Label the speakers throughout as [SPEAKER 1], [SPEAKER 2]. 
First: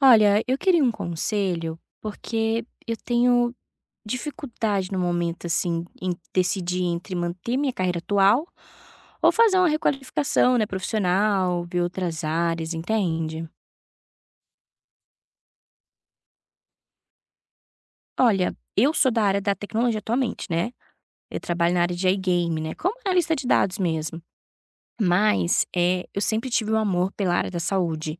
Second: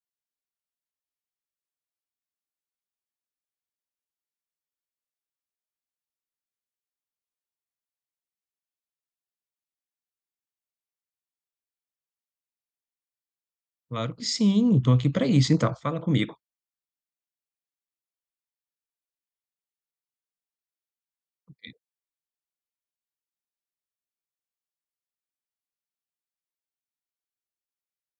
[SPEAKER 1] Olha, eu queria um conselho, porque eu tenho dificuldade no momento, assim, em decidir entre manter minha carreira atual ou fazer uma requalificação, né, profissional, ver outras áreas, entende?
[SPEAKER 2] Claro que sim, estou aqui para isso então, fala comigo.
[SPEAKER 1] Olha, eu sou da área da tecnologia atualmente, né? Eu trabalho
[SPEAKER 2] Ok,
[SPEAKER 1] na área de iGame, né? Como analista de dados mesmo. Mas eu sempre tive um amor pela área da saúde.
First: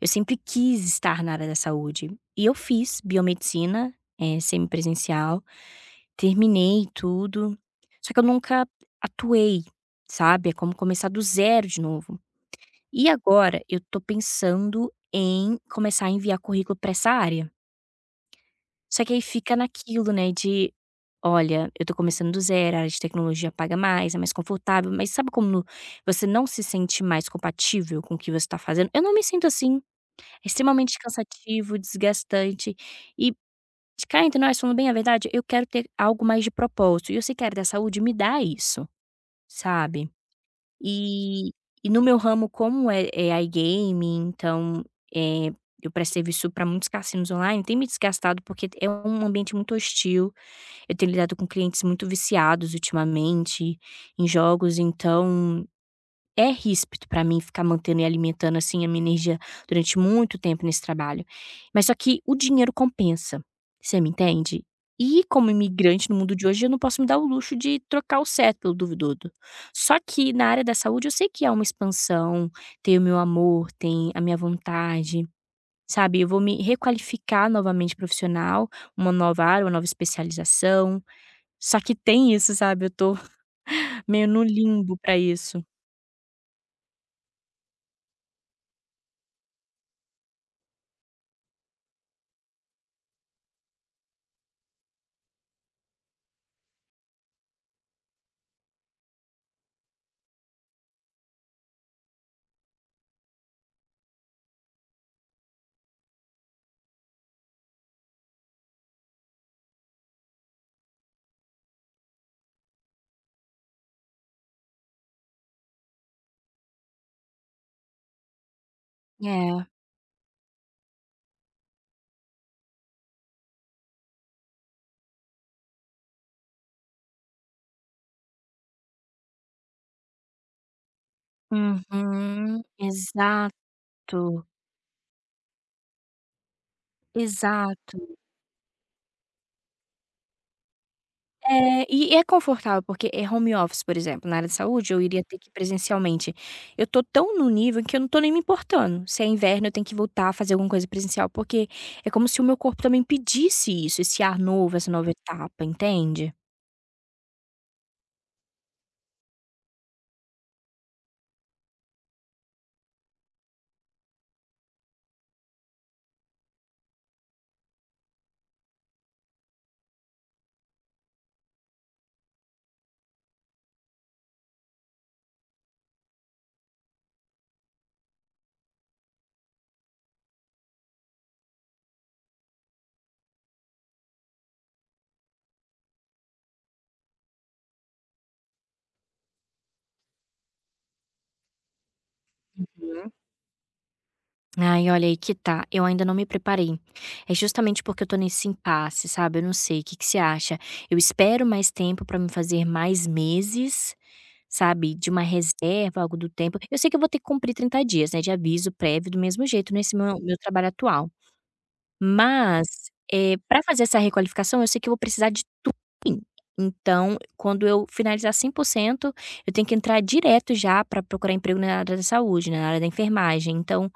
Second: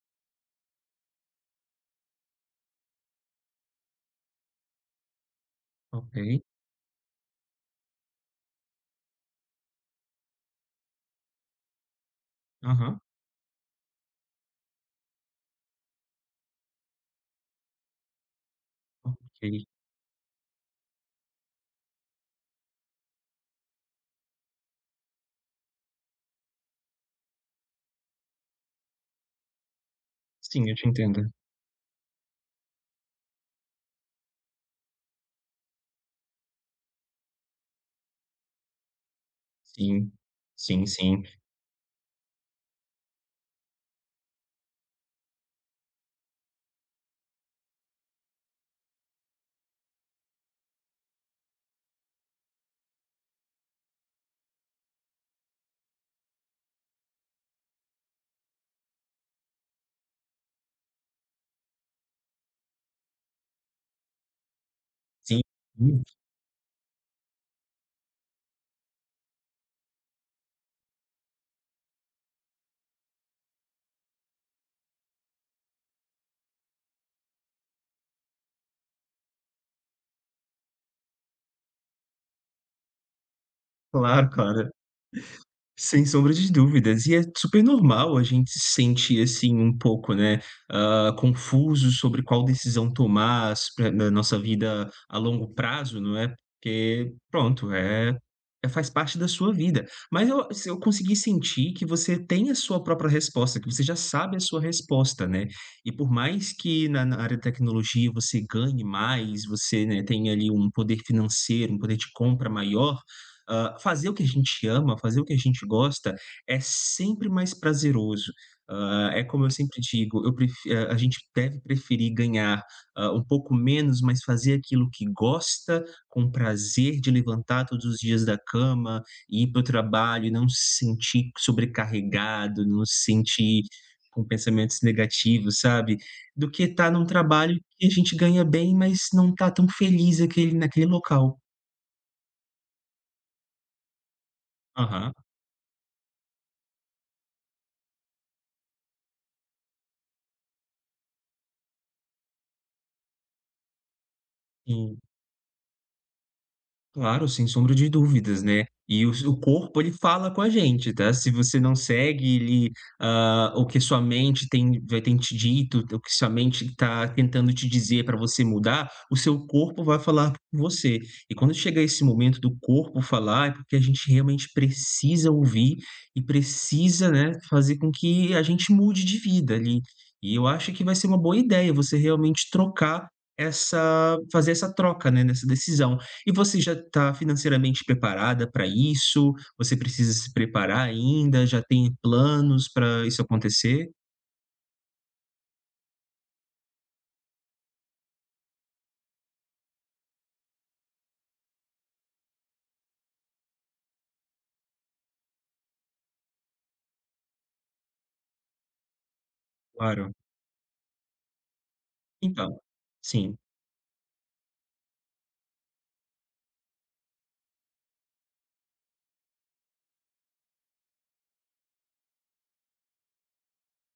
[SPEAKER 1] Eu sempre quis estar na área da saúde. E eu fiz biomedicina, semipresencial.
[SPEAKER 2] ok,
[SPEAKER 1] Terminei tudo, só que eu nunca atuei, sabe, é como começar do zero de novo.
[SPEAKER 2] aham,
[SPEAKER 1] E agora eu tô pensando em começar a enviar currículo pra essa área. Só que aí fica
[SPEAKER 2] ok.
[SPEAKER 1] naquilo, né, de: "Olha, eu tô começando do zero, a área de tecnologia paga mais, é mais confortável", mas sabe como você não se sente mais compatível com o que você tá fazendo? Eu não me sinto assim, é
[SPEAKER 2] Sim, eu te
[SPEAKER 1] extremamente
[SPEAKER 2] entendo.
[SPEAKER 1] cansativo, desgastante. E de cá entre nós, falando bem a verdade, eu quero ter algo mais de propósito, e o Sicredi da Saúde me dá isso, sabe.
[SPEAKER 2] Sim, sim, sim,
[SPEAKER 1] E e no meu ramo, como é iGaming, então, eh, eu presto serviço para muitos cassinos online, tem me desgastado, porque é um ambiente muito hostil, eu tenho lidado com clientes muito viciados ultimamente em jogos, então é ríspido para mim ficar mantendo e alimentando, assim, a minha energia durante muito tempo nesse trabalho. Mas só que o dinheiro compensa, você me entende? E
[SPEAKER 2] sim,
[SPEAKER 1] como imigrante no mundo de hoje, eu não posso me dar o luxo de trocar o certo pelo duvidoso. Só que na área da saúde eu sei que há uma expansão, tem o meu amor, tem a minha vontade, sabe? Eu vou me requalificar novamente profissional, uma nova área, uma nova especialização. Só que tem isso, sabe? Eu tô meio
[SPEAKER 2] claro,
[SPEAKER 1] no
[SPEAKER 2] claro.
[SPEAKER 1] limbo pra isso.
[SPEAKER 2] Sem sombra de dúvidas, e é super normal a gente se sentir assim um pouco, né, confuso sobre qual decisão tomar s pra na nossa vida a longo prazo, não é, porque pronto, faz parte da sua vida. Mas eu se eu consegui sentir que você tem a sua própria resposta, que você já sabe a sua resposta, né. E por mais que na área da tecnologia você ganhe mais, você, né, tenha ali um poder financeiro, um poder de compra maior. Fazer o que a gente ama, fazer o que a gente gosta é sempre mais prazeroso. É como eu
[SPEAKER 1] É.
[SPEAKER 2] sempre digo, eu prefi a gente deve preferir ganhar, um pouco menos, mas fazer aquilo que gosta, com prazer de levantar todos os dias da cama, ir para o trabalho e não se sentir
[SPEAKER 1] Uhum,
[SPEAKER 2] sobrecarregado, não se
[SPEAKER 1] exato,
[SPEAKER 2] sentir com pensamentos negativos, sabe, do que estar num trabalho que a
[SPEAKER 1] exato.
[SPEAKER 2] gente ganha bem, mas não tá tão feliz aquele naquele local.
[SPEAKER 1] É, e é confortável, porque é home office, por exemplo, na área de saúde, eu
[SPEAKER 2] Aham.
[SPEAKER 1] iria ter que ir presencialmente. Eu tô tão no nível que eu não tô nem me importando. Se é inverno, eu tenho que voltar a fazer alguma coisa presencial, porque é como se o meu corpo também pedisse isso, esse ar novo, essa nova etapa, entende?
[SPEAKER 2] Claro, sem sombra de dúvidas, né. E o seu corpo ele fala com a gente, tá. Se você não segue ele, o que sua mente tem vai tem te dito, o que sua mente está tentando te dizer para você mudar, o seu corpo vai falar com você. E quando chega esse momento do corpo falar, é porque a gente realmente precisa ouvir e precisa, né, fazer com que a gente mude de vida ali. E eu acho que vai ser uma boa ideia você realmente trocar essa fazer essa troca, né, nessa decisão. E você já está financeiramente preparada para isso? Você precisa se preparar ainda? Já tem planos para isso acontecer?
[SPEAKER 1] Ai, olha, aí que tá, eu ainda não me preparei. É justamente porque eu tô nesse impasse, sabe, eu não sei, o que que você acha? Eu espero mais tempo pra me fazer mais meses, sabe, de uma reserva, algo do tempo eu sei que eu vou ter que cumprir 30 dias, né, de aviso prévio do mesmo jeito nesse
[SPEAKER 2] Claro.
[SPEAKER 1] meu trabalho atual.
[SPEAKER 2] Então,
[SPEAKER 1] Mas,
[SPEAKER 2] sim,
[SPEAKER 1] pra fazer essa requalificação eu sei que eu vou precisar de então, quando eu finalizar 100% eu tenho que entrar direto já pra procurar emprego na área da saúde, né, na área da enfermagem, então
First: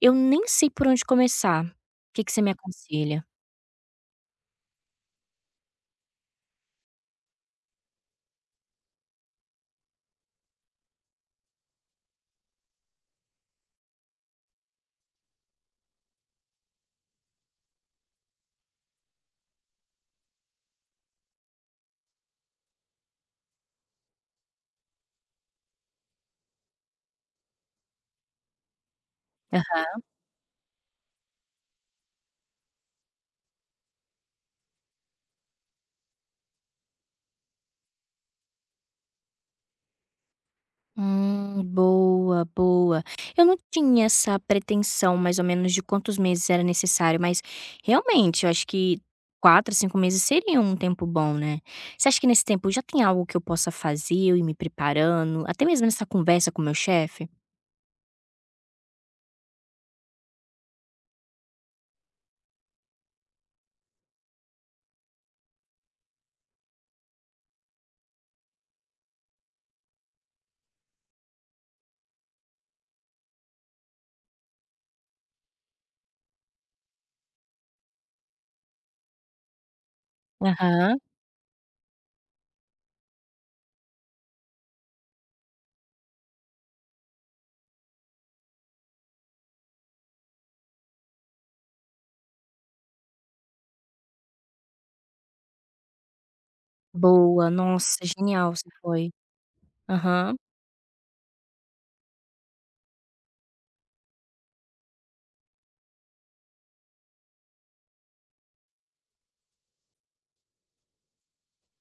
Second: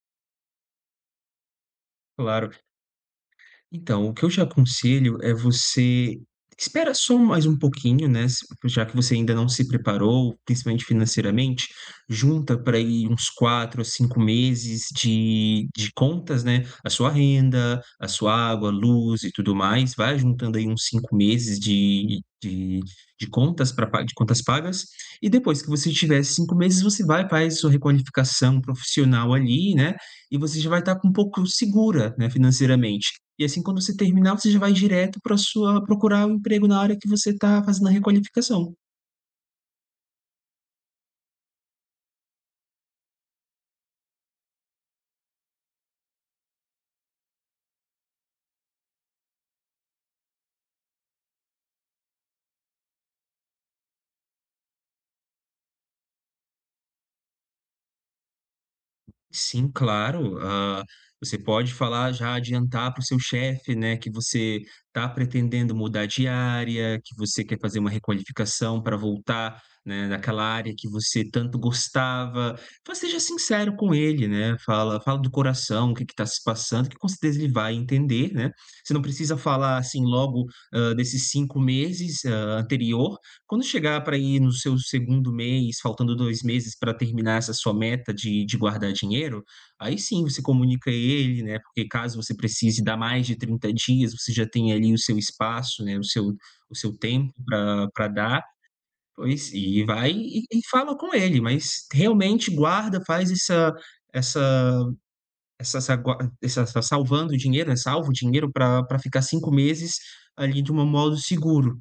[SPEAKER 1] eu nem sei por onde começar. Que você me
[SPEAKER 2] claro.
[SPEAKER 1] aconselha?
[SPEAKER 2] Então, o que eu te aconselho é você espera só mais um pouquinho, né, se já que você ainda não se preparou, principalmente financeiramente, junta para aí uns 4 a 5 meses de contas, né, a sua renda, a sua água, luz e tudo mais, vai juntando aí uns 5 meses de contas pagas, e depois que você tiver esses 5 meses, você vai faz sua requalificação profissional ali,
[SPEAKER 1] Aham.
[SPEAKER 2] né, e você já vai estar com um pouco segura, né, financeiramente. E assim, quando você terminar, você já vai direto para sua procurar um emprego na área que você está fazendo a requalificação.
[SPEAKER 1] Boa, boa. Eu não tinha essa pretensão mais ou menos de quantos meses era necessário, mas realmente eu acho que 4, 5 meses seria um tempo bom, né. Você acha que nesse tempo já tem algo que eu possa fazer, eu ir me preparando, até mesmo nessa conversa com o meu chefe?
[SPEAKER 2] Sim, claro. Ah, você pode falar, já adiantar para o seu chefe, né, que você está pretendendo mudar de área, que você quer fazer uma requalificação para voltar, né, naquela área que você tanto gostava. Então, seja sincero com ele, né? Fala, fala do coração, o que está se passando, que com certeza ele vai entender, né? Você não precisa falar assim logo
[SPEAKER 1] Aham.
[SPEAKER 2] desses 5 meses anterior. Quando chegar para ir no seu segundo mês, faltando 2 meses para terminar essa sua meta de guardar dinheiro, aí sim você comunica ele, né, porque caso você precise dar mais de 30 dias, você já tem ali o seu espaço, né, o seu tempo
[SPEAKER 1] Boa,
[SPEAKER 2] para
[SPEAKER 1] nossa,
[SPEAKER 2] pra dar,
[SPEAKER 1] genial você foi.
[SPEAKER 2] pois e vai
[SPEAKER 1] Aham.
[SPEAKER 2] e fala com ele, mas realmente guarda, faz essa essa essa essa gua essa essa salvando o dinheiro, né, salva dinheiro para pra ficar 5 meses ali de uma modo seguro.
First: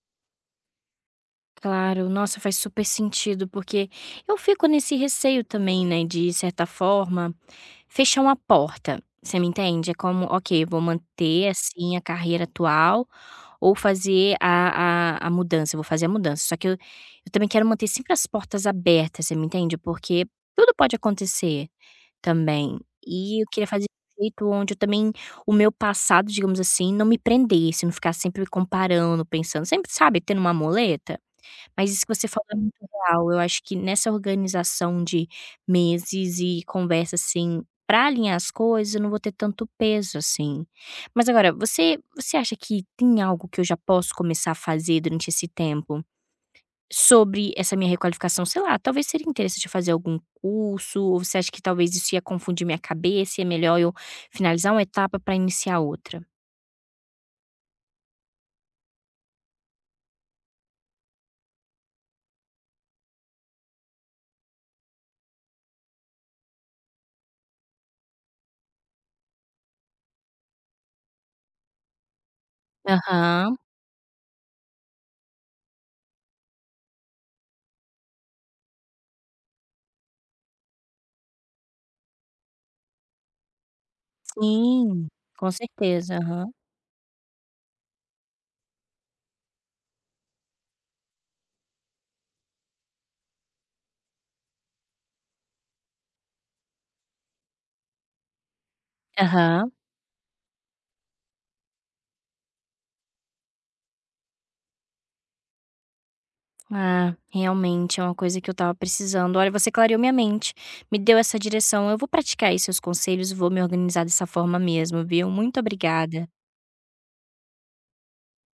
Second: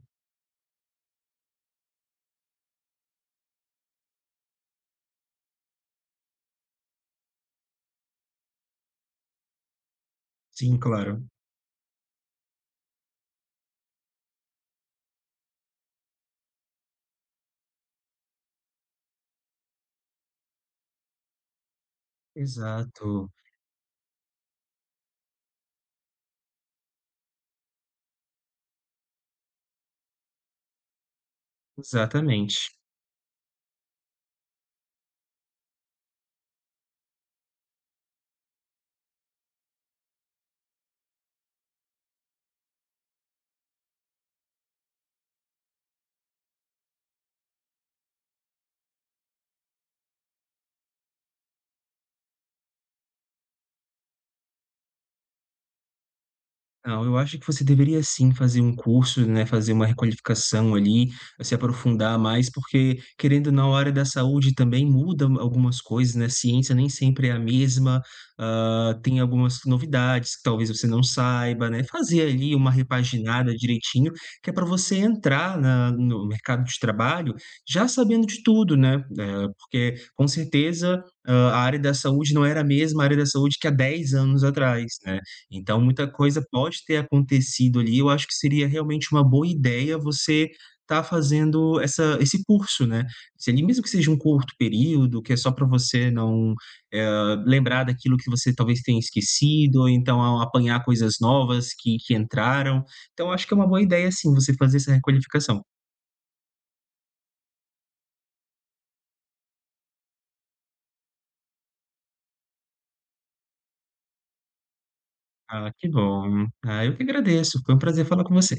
[SPEAKER 1] Claro, nossa, faz super sentido, porque eu fico nesse receio também, né, de certa forma, fechar uma porta, você me entende? É como, ok, vou
[SPEAKER 2] Sim, claro.
[SPEAKER 1] manter assim a carreira atual ou fazer a mudança, eu vou fazer a mudança, só que eu também quero manter sempre as portas abertas, você me entende? Porque tudo pode acontecer também,
[SPEAKER 2] Exato.
[SPEAKER 1] e eu queria fazer de um jeito onde eu também, o meu passado, digamos assim, não me prendesse, não ficar sempre comparando, pensando, sempre, sabe, tendo uma muleta. Mas isso que você falou é
[SPEAKER 2] Exatamente.
[SPEAKER 1] muito real, eu acho que nessa organização de meses e conversa, assim, para alinhar as coisas, eu não vou ter tanto peso, assim. Mas agora, você acha que tem algo que eu já posso começar a fazer durante esse tempo, sobre essa minha requalificação? Sei lá, talvez seria interessante eu fazer algum curso, ou você acha que talvez isso ia confundir minha cabeça e é melhor eu finalizar uma etapa para iniciar outra?
[SPEAKER 2] Não, eu acho que você deveria sim fazer um curso, né, fazer uma requalificação ali, se aprofundar mais, porque querendo na área da saúde também muda algumas coisas, né? A ciência nem sempre é a mesma, tem algumas novidades que talvez você não saiba, né? Fazer ali uma repaginada
[SPEAKER 1] Aham,
[SPEAKER 2] direitinho, que é para você entrar no mercado de trabalho já sabendo de tudo, né? Porque com certeza a área da saúde não era a mesma área da saúde que há 10 anos atrás,
[SPEAKER 1] sim,
[SPEAKER 2] né?
[SPEAKER 1] com
[SPEAKER 2] Então muita
[SPEAKER 1] certeza,
[SPEAKER 2] coisa
[SPEAKER 1] aham.
[SPEAKER 2] pode ter acontecido ali, eu acho que seria realmente uma boa ideia você estar fazendo essa esse curso, né. Se ali mesmo que seja um curto período, que é só para você não, lembrar daquilo que você talvez tenha
[SPEAKER 1] Aham.
[SPEAKER 2] esquecido, ou então a apanhar coisas novas que entraram. Então eu acho que é uma boa ideia sim, você fazer essa requalificação.
[SPEAKER 1] Ah, realmente é uma coisa que eu estava precisando. Olha, você clareou minha mente, me deu essa direção. Eu vou praticar aí seus conselhos, vou me organizar dessa forma mesmo, viu? Muito
[SPEAKER 2] Ah, que
[SPEAKER 1] obrigada.
[SPEAKER 2] bom. Ah, eu que agradeço, foi um prazer falar com você.